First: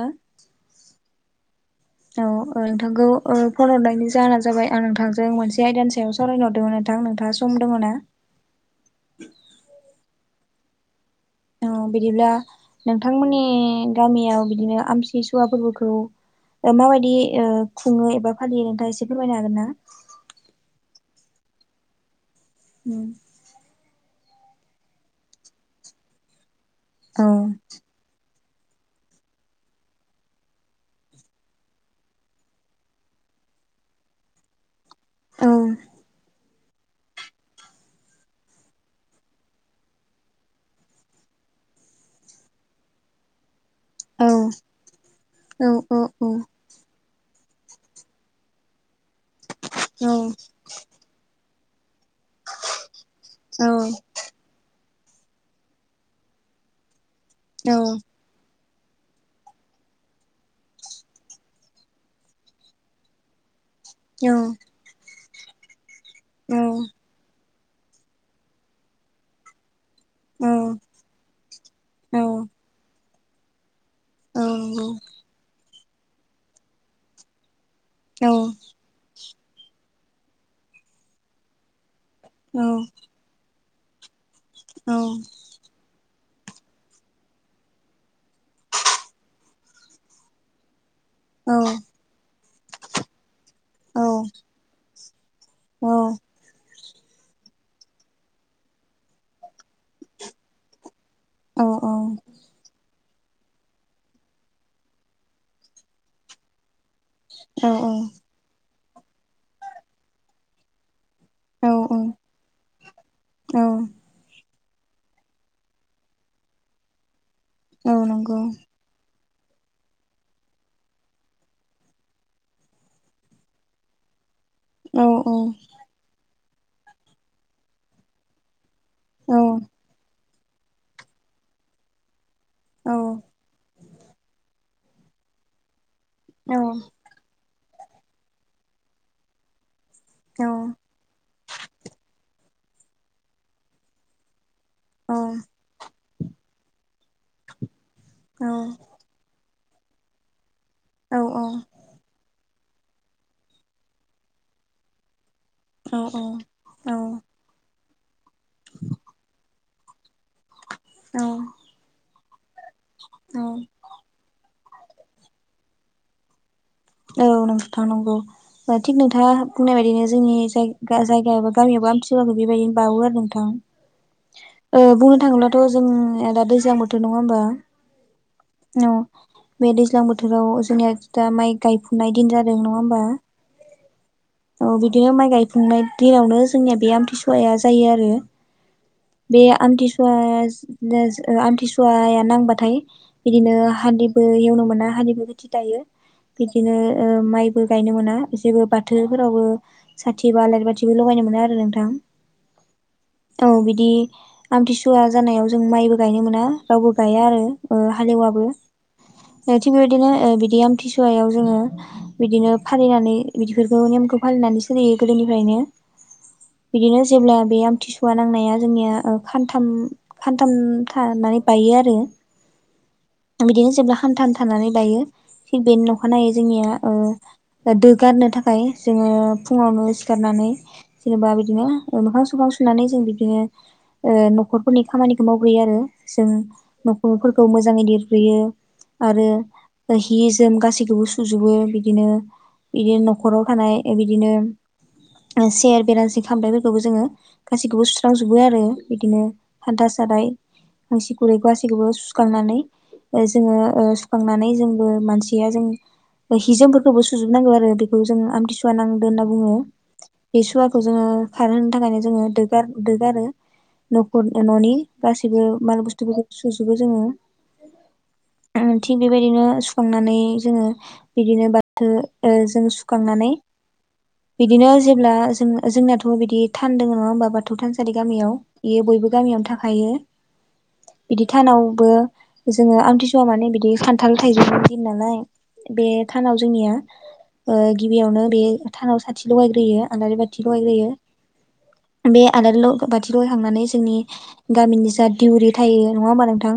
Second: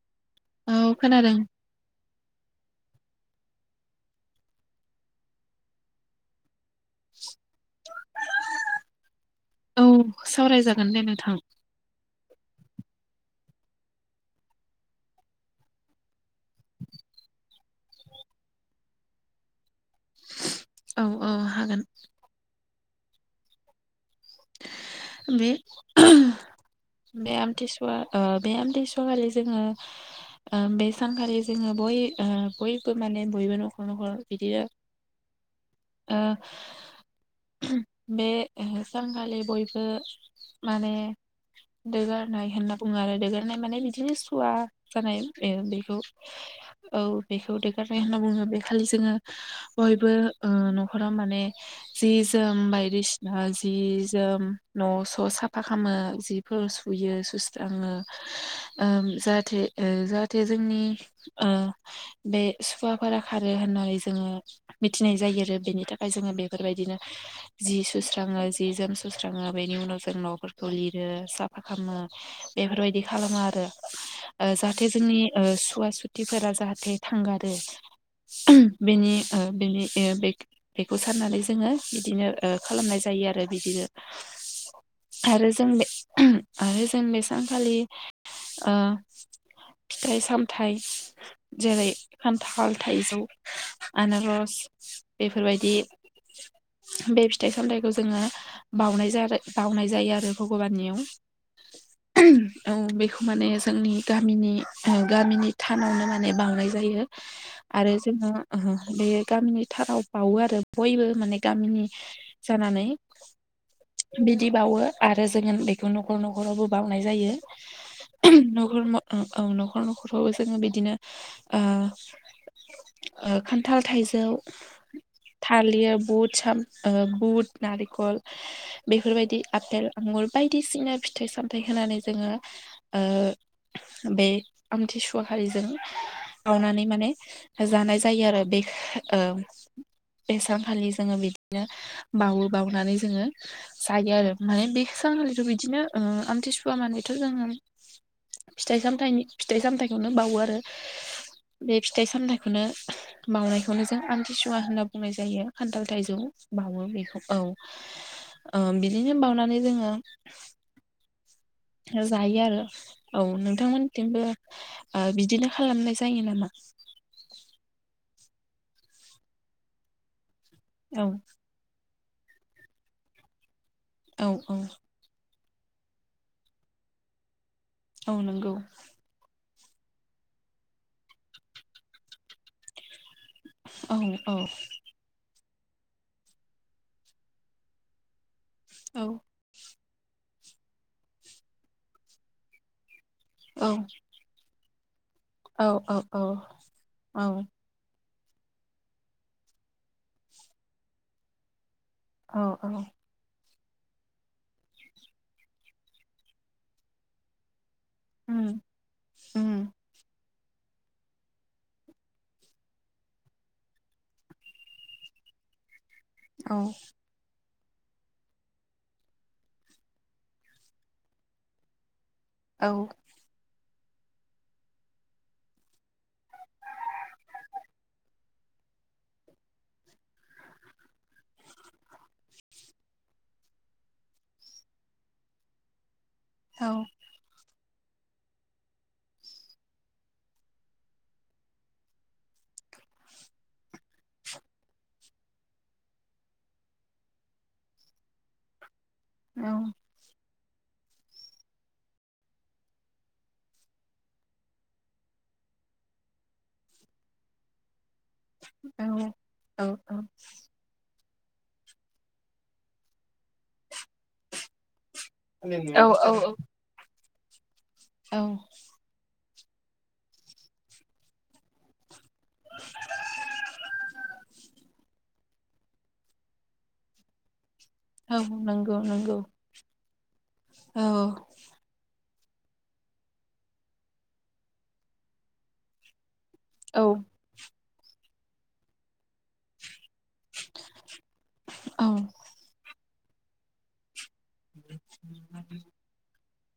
औ [inaudible] औ खोनादों औ औ दे। नोंथांखौ ओ फन हरनायनि जाहोना जाबाय आं नोंथांजों मोनसे आयदानि सायाव सावरायनो हरदोंमोन। नोंथां नोंथाङा सम दङ ना? [inaudible] सावराय जागोन देे नोंथां। अह बिदिब्ला नोंथांमोननि गामियाव बिदिनो आमथिसुवा फोरबोखौ ओ माबायदि ओ खुङो एबा फालियो नोंथाङा एसे फोरमायनो हागोन ना। औ औ हागोन। उम। [inaudible] बे औ ओहोम बे आमथि सुवा ओ बे आमथि सुवाखालि जोङो ओ बे सानखालि जोङो ओ बय-ओ-बयबो माने बयबो न'खर न'खर बिदिनो औ [inaudible] आ [inaudible] बे ओ सानखालि बयबो माने दोगारनाय होनना बुङो आरो दोगारनाय माने बिदिनो औ सुवा जानाय औ बेखौ औ बेखौ देगारनाय होनना बुङो बे खालि जोङो औ बयबो ओ न'खराव माने जि-जोम बायदिसिना जि-जोम न' ज' साफा खालामो जिफोर सुयो औ सुस्राङो। ओम जाहाथे ओ जाहाथे जोंनि ओ बे सुवाफोरा खारो होननानै जोङो मिथिनाय जायो आरो बेनि थाखाय जोङो औ बेफोरबायदिनो जि सुस्राङो। जि-जोम सुस्राङो बेनि उनाव जों न'फोरखौ लिरो साफा खालामो औ नंगौ बेफोरबायदि खालामो आरो जाहाथे जोंनि ओ सुवा सुथिफोरा जाहाथे थांगारो। बेनि ओ बेनि ओ बेखौ साननानै जोङो बिदिनो ओ खालामनाय जायो आरो बिदिनो आरो जों बे आरो जों बे सानखालि ओ फिथाइ-सामथाइ औ जेरै खान्थाल, थाइजौ, आनारस बेफोरबायदि बे फिथाइ-सामथाइखौ जोङो बाउनाय जादो बाउनाय जायो आरो भगबाननियाव ओहोम औ बेखौ। माने जोंनि गामिनि गामिनि थानावनो माने बाउनाय जायो। औ आरो जोङो बे गामिनि थानाव बाउवो आरो बयबो। माने औ गामिनि औ जानानै औ बि बिदि बाउवो आरो जोङ बेखौ न'खर न'खरावबो बावनाय जायो। औ नंगौ। औं न'खर न'खरखौबो जोङो बिदिनो ओ ओ खान्थाल, थाइजौ औ औ। सा बुट नारिखल औ बेफोरबायदि आफेल आंगुर बायदिसिना फिथाइ सामथाइ होनानै जोङो औ ओ बे आमथिसुवा हारिजों औ बावनानै माने जानाय जायो आरो बे औ बे सानखालि जोङो बिदिनो बावो। बावनानै जोङो जायो आरो माने बे औ सानखालिथ' बिदिनो ओ आमथिसुवा मानेथ' जोङो। फिथाइ सामथाइनि फिथाइ सामथायाइखौनो बावो आरो औ बे फिथाइ सामथाइ खौनो बावनायखौनो जों आमथिसुवा होनना बुंनाय जायो। खान्थाल थाइजौ बावो औ बेखौ औ ओ बिदिनो बावनानै जोङो जायो आरो औ नोंथांमोनथिंबो ओ बिदिनो खालामनाय जायो नामा? औ नोंथां नंगौ ओ थिग नोंथाङा बुंनाय बायदिनो जोंनि जाय औ गाजा एबा गामियाबो आमथिसुवाखो बेबायदिनो बावो आरो नोंथां औ औ ओ बुंनो थाङोब्ला थ' जों आरो दा दैज्लां बोथोर नङा होमबा? औ नंगौ। औ बे दैज्लां बोथोराव जोंनिया दा माइ गायफुनाय दिन जादों नङा होमबा? औ बिदिनो माइ गायफुंनाय दिनावनो जोंनिया बे आमथिसुवाया जायो आरो। औ बे आमथिसुवा जा ओ आमथिसुवाया नांबाथाय बिदिनो औ हान्दिबो एवनो मोना हालिबो मिथि दायो औ बिब्दिनो ओ औ माइबो गायनो मोना जेबो बा थोफोरावबो साथि बा आलारि बाथिबो लगायनो मोना आरो नोंथां। औ औ। औ बिदि आमथिसुवा जानायाव जों माइबो गायनो मोना रावबो गाया आरो। ओ हालएवाबो उम उम ओ थिग बेबायदिनो बिदि ओ बि आमथिसुवायाव जोङो बिदिनो फालिनानै बिदि बेफोरखौ नेमखौ फालिनानै सोलियो गोदोनिफ्रायनो औ बिदिनो जेब्ला बे आम थिसुवा नांनाया जोंनिया ओ खानथाम खानथाम थानानै बायो आरो। औ। बिदिनो जेब्ला खान्थाम थानानै बायो थिग बेनि अखानायै जोंनिया ओ दोगारनो था खाय जोङो फुङावनो सिखारनानै जेनेबा बिदिनो ओ मोखां सोखां सुनानै जों बिदिनो ओ न'खरफोरनि खामानिखौ मावग्रोयो आरो जों औ न'खरफोरखौ मोजाङै लिरग्रोयो। आरो ओ हि जोम गासैखौबो सुजोबो बिदिनो इदिनो न' खराव थानाय बिदिनो सेयार बेरासि खामफ्लायफोरखौबो जोङो गाैखौबो सुस्रांजोबो आरो। बिदिनो औ हान्था साराय खांसि खुरै गासैखौबो सुखांनानै ओ जोङो ओ सुखांनानै जोंबो मानसिया जों हि जोमफोरखौबो सुजोबनांगौ आरो। बेखौ जों आमथिसुवा औ नांदो होनना बुङो औ औ बे सुवाखौ जोङो खारहो थाखायनो जोङो दो गार दो गारो न'खर न'नि गासैबो माल बुस्थुफोरखौ सुजोबो जोङो। औ। बेदिनो सुखांनानै जोङो बिदिनो बाथो ओ जों सु खांनानै बिदिनो जेब्ला जों जोंनियाथ' बिदि थान दोङो नङा होमबा बाथौ थानसा लि गामियाव नंगौ बेयो बयबो नंगौ गामियावनो थाखायो औ बिदि थानावबो जोङो आमथिसुवा माने बिदि खान्थाल थाइजौदि दिन नालाय बे थानाव जोंनिया औ ओ गिबियावनो बे थानाव साथि लगायग्रोयो। आलारि बाथि लगायग्रोयो औ बे आलारि ल बाथि लगायखांनानै जोंनि गामिनि जा दिउरि थायो नङा होमबा नोंथां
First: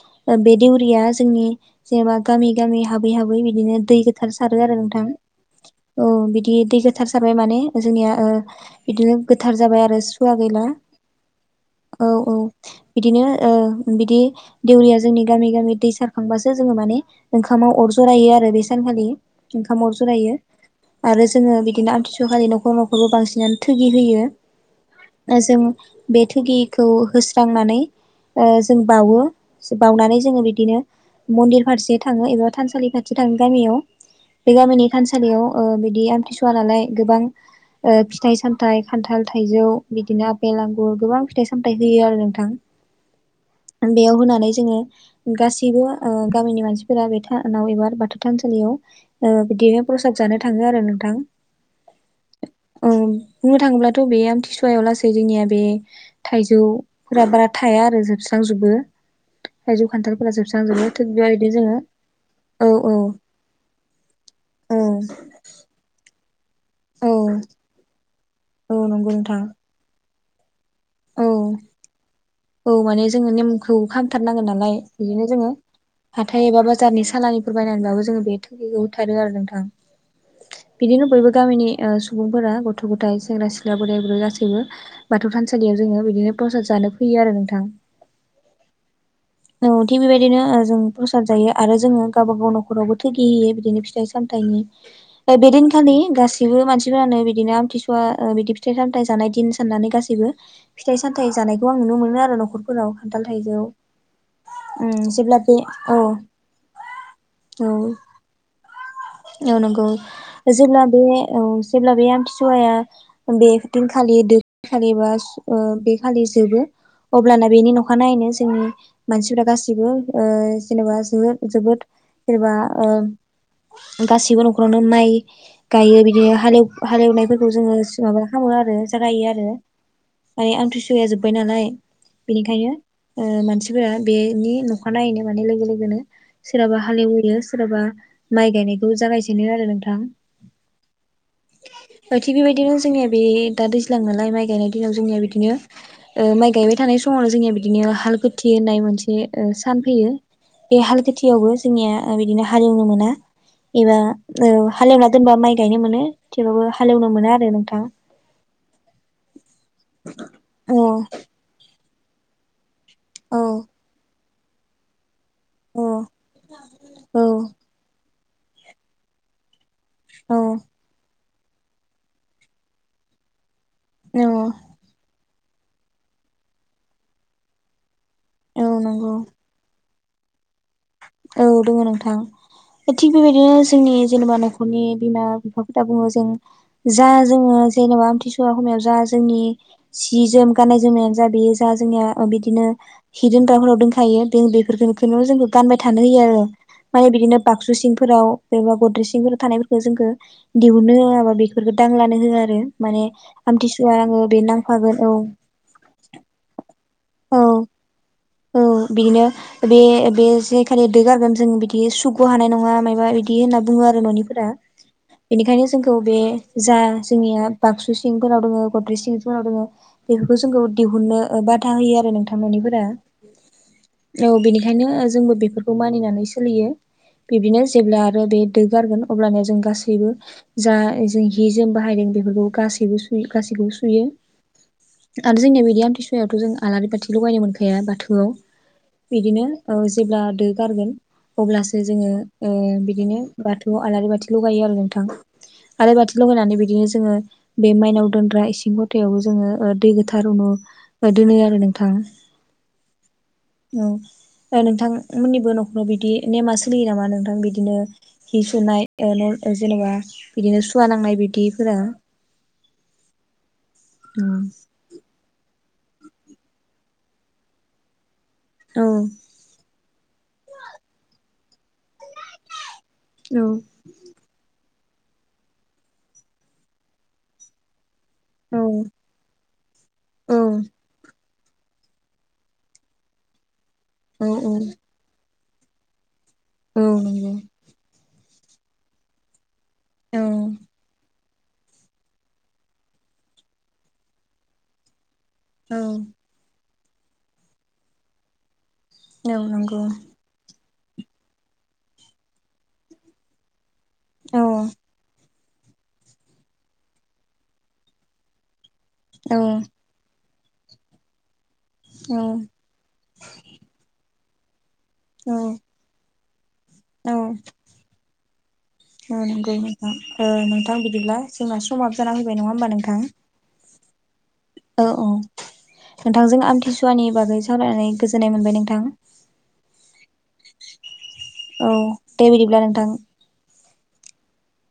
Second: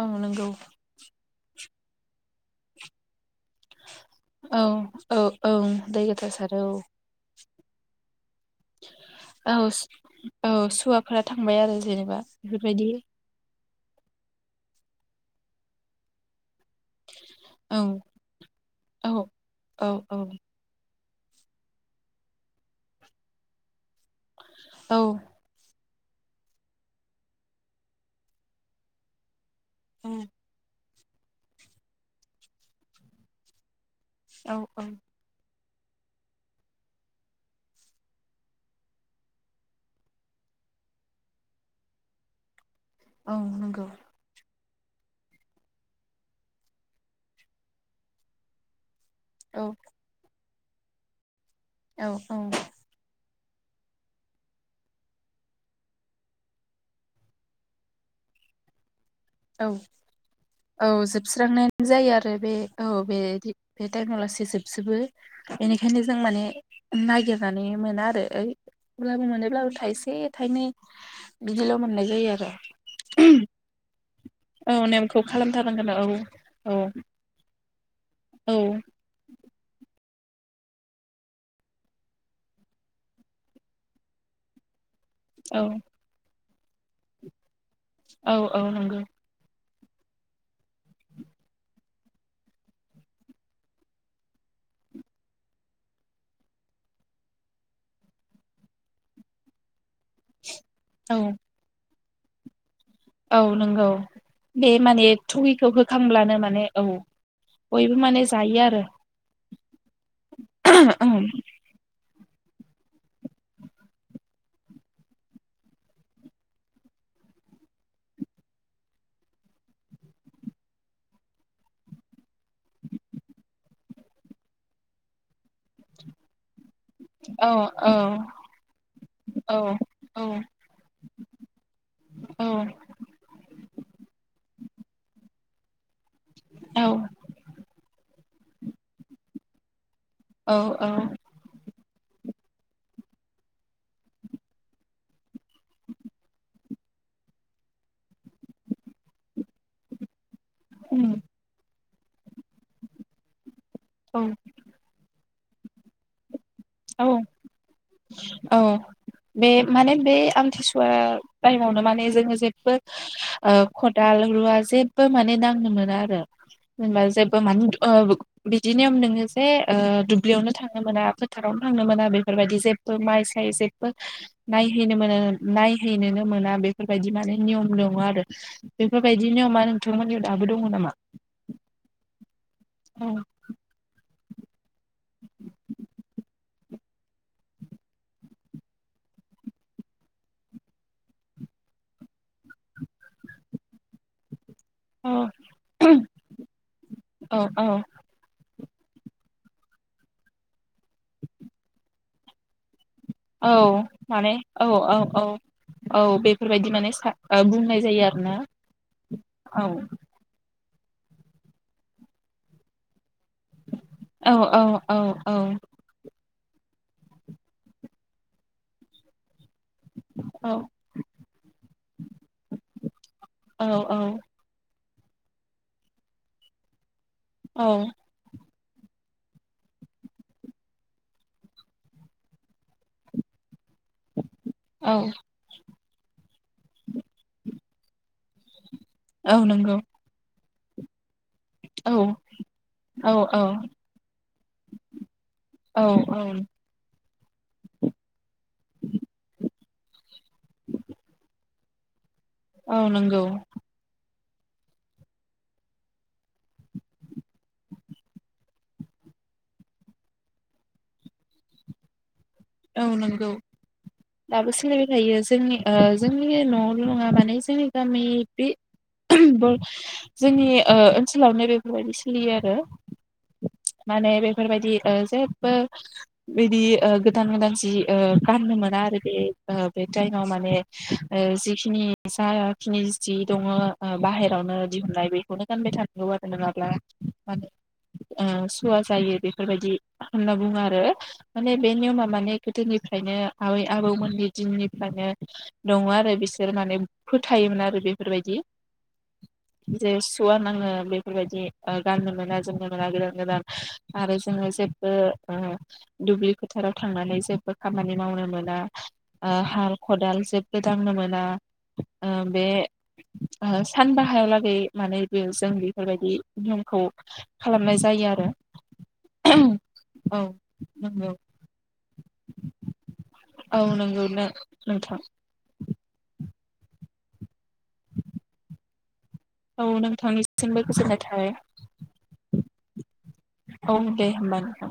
औ नंगौ बे दिउरिया जोंनि जेनेबा गामि गामि हाबै हाबै बिदिनो दै गोथार औ सारो आरो नोंथां। औ औ दै औ बिदि गोथारसारो दै गोथार सारबाय माने जोंनिया ओ बिदिनो गोथार औ जाबाय आरो सुवा औ गैला सुवाफोरा थांबाय आरो औ जेनेबा औ बेफोरबायदि बिदिनो ओ बिदि दौरिया जोंनि गामि गामि दै सारखांबासो जोङो माने ओंखामाव औ अर जरायो आरो बे सानखालि औ ओंखाम औ अर औ जरायो। आरो जोङो बिदिनो आमथिसुखालि न'खर न'खरबो बांसिनानो थोगि होयो। औ ओ जों बे थोगिखौ होस्रांनानै ओ जों बावो बावनानै जोङो बिब्दिनो मन्दिर फारसे थाङो एबा थानसालि फारसे थाङो गामियाव। औ औ। इयाव ओ बिदि आमथिसुवा नालाय गोबां ओ फिथाइ सामथाइ खान्थाल, थाइजौ, बिदिनो आपेल, आंगुर गोबां फिथाइ-सामथाइ होयो आरो नोंथां। औ नंगौ बेयाव होनानै जोङो गासैबो ओ गामिनि मानसिफोरा बे थानाव एबा बाथौ थानसालियाव ओ औ बिदिनो प्रसाद जानो थाङो आरो नोंथां। औ औ। ओ बुंनो थाङोब्लाथ' बे आमथिसुवायाव लासै जोंनिया बे थाइजौफोरा बारा थाया आरो जोबस्रा जोबो। औ औ बेबायदिनो जोङो जोबस्रांनायानो जायो आरो बे औ बे बे टाइमाव लासै जोब औ जोबो इनिखायनो जों माने औ नायगिरनानै मोना आरो। ओ औ नंगौ अब्लाबो नोंथां मोनोब्लाबो थाइसे थाइनै औ बिदिल' मोननाय जायो आरो औ माने जोङो नेमखौ खाम थारनांगोन नालाय औ नेमखौ बिदिनो जोङो खालामथारनांगोन हाथाइ एबा औ बाजारनि सालानिफोर बायनानैबाबो जोङो बे औ थोगिखौ होथारो आरो नोंथां। [inaudible] बिदिनो बयबो गामिनि ओ सुबुंफोरा गथ'-गथाय, सेंग्रा-सिख्ला, बोराय-बुरै गासैबो बाथ औ सालियाव जोङो बिदिनो प्रसाद जानो फैयो आरो नोंथां। औ औ नंगौ। अ थिग बेबायदिनो ओ जों प्रसाद जायो आरो जोङो गावबा गाव न'खरावबो थोगि होयो बिदिनो फिथाइ-सामथाइनि। ओ बेदिनखालि गासिबो मानसिफोरानो बिदिनो आमथिसुवा ओ बिदि फिथाइ-सामथाइ जानाय दिन साननानै गासैबो औ फिथाइ-सामथाइ जानायखौ आं नुनो मोनो आरो न'खरफोराव खान्थाल, औ थाइजौ नंगौ बे उम माने जेब्ला बे थगिखौ औ होखांब्लानो माने औ औ बयबो माने जायो आरो। औ नंगौ जेब्ला बे औ जेब्ला बे आमथि सवाया बेदिनखालि दो खालि बा ओ बे खालि जोबो। अब्लाना बेनि नखानायैनो जोंनि मानसिफ्रा गासिबो ओ जेनेबा जोद जोबोद जेनेबा ओम गासिबो न'खरावनो माइ गायो बिदि हालेव हालेवनायफोरखौ औ जोङो औ माबा खालामो आरो जागायो आरो। औ माने औ आमथि सुवाया जोब्बाय नालाय औ बेनिखायनो ओ मानसि जाया बेनि नखा नायैनो माने लोगो लोगोनो सोराबा औ हालेवयो सोराबा माइ गायनायखौ जागायजेनो आरो नोंथां। ओ थिग बेबायदिनो जोंनिया बे दा दैज्लां नालाय माइ गायनाय दिनाव जोंनिया बिदिनो ओ माइ गायबाय थानाय स समआवनो जोंनिया बिदिनो हाल गो थि होननाय मोनसे ओ सान फैयो बे हाल खेथियावबो जोंनिया ओ बिदिनो हालेवनो मोना एबा औ ओ हालेवना दोनबा माइ गायनो मोनो। थेवबाबो हालेवनो औ मोना आरो नोंथां। औ बे माने बे औ आमथिसुवा टाइमावनो माने जों जेब्बो औ ओ खदाल, रुवा जेब्बो माने दांनो औ मोना आरो जेनबा जेब्बो मान औ अ बिदि नियाम दोङो जे ओ दुब्लियावनो औ थांनो मोना फोथारावनो थांनो मोना बेफोरबायदि जेब्बो माइ साय जेब बो औ नायहैनो मोनो नायहैनोनो मोना बेफोरबायदि माने नियम दङ आरो। औ नंगौ बेफोरबायदि नियमा नोंथांमोननियाव दाबो दङ नामा? औ दङ नोंथां औ थिग बेबायदिनो जोंनि जेनेबा न' खरनि बिमा बिफाफोरा बुङो जों जा जोङो जेनेबा आमथिसुवा हमायाव जा जोंनि सि जोम गाननाय जोमनायानो जा बेयो जा जोंनिया ओ बिदिनो हि दोनग्राफोराव दोनखायो जों बेफ औ फोरखोनो जोंखौ गानबाय थानो होयो आरो माने औ बिदिनो औ बाक्सु सिंफोराव एबा गद्रिससिंफोर थानायफोरखो जोंखो दिहुननो होयाबा बेफोरफोरखो दांलानो होया आरो। माने औ आमथिसुवा नाङो माने बे औ औ नांफागोन औ औ बेफोरबायदि माने फा ओ औ बुंनाय जायो आ औ बिदिनो बे बे जेग खालि दो गारगोन जों बिदि सुग' हानाय नङा मायबा बिदि हि होनना बुङो आरो औ न'निफोरा। औ औ औ बेनिखायनो जोंखौ बे जा जोंनिया बाक्सु सिंफोराव दङो गद्रि सिंफोराव दङो बेफोरखौ औ जोंखौ दिहुननो बाधा होयो आरो नोंथां न'निफोरा। औ औ। बेखायनो जोंबो बेफोरखौ मानिनानै सोलियो। बिदिनो औ जेब्ला आरो बे दो गारगोन अब्लाना जों गासैबो जा जों हि जों बाहायदों बेफोरखौ गासैबो सुयो गासैबो सु सुयो औ आरो जोंनिया बेदि आमथिसुवायावथ' जों आलारि बाथि लगायनो मोनखाया बाथौआव। बिदिनो औ जेब्ला दो गारगोन अब्लासो औ जोङो ओ औ बिदिनो औ बाथौ आलारि बाथि ल'गायो आरो नोंथां। औ आलारि बाथि लगायनानै बिदिनो जोङो बे मायनाव दोनग्रा इसिं खथायावबो जोङो दै गोथार रुनु दोनो आरो नों थां। औ नंगौ। ओ नोंथांमोननिबो न'खराव बिदि नेमा सोलियो नामा नोंथां बिदिनो हि सुनाय ओ न' जेनेबा बिदिनो सुवा नांनाय बिदिफोरा। औ नंगौ। औ दाबो सोलिबाय थायो जोंनि ओ जोंनि न'नवावल' नङा माने जोंनि गामि बे औ जोंनि ओ ओनसोलावनो बेफोरबायदि सोलियो आरो माने बेफोरबायदि ओ जेबो बिदि ओ गोदान गोदान जि ओ गाननो औ मोना आरो बे बे टाइमाव माने जि खिनि जाखिनि जि दङो औ बाहेरावनो दिहुननाय बेखौनो गानबाय थानांगौ आरो। नोङाब्ला मा नंगौ होनो ओ सुवा जायो बेफोरबायदि औ होनना बुङो आरो माने बे नियमा माने गोदोनिफ्रायनो आबै आबौमोननि दिननिफ्रायनो दङो आरो बिसोर माने फोथायोमोन आरो बेफोरबायदि। औ नंगौ जे सुवा नाङो बेफोरबायदि ओ गाननो मोना जोमनो मोना गोदान गोदान आरो जोङो औ जेबो ओ दुब्लि फोथाराव थांनानै जेबो खामानि मावनो मोना। औ ओ हाल खदाल जेबो दांनो मोना। ओ औ बे ओ सानबाहायालागै माने बे जों औ बेफोरबायदि नियमखौ औ खालामनाय जायो आरो। औ नंगौ नोंथां। औ ओ नोंथां नंगौ बिदिब्ला जोंना समाबो जाना फैबाय नङा होमबा नोंथां? औ नोंगौ नो औ औ नोंथांजों आमथिसुवानि बागै सावरायनानै गोजोननाय मोनबाय नोंथां। औ नोंथांनिसिमबो गोजोन्नाय थाबाय। औ दे बिदिब्ला नोंथां औ दे होमबा नोंथां।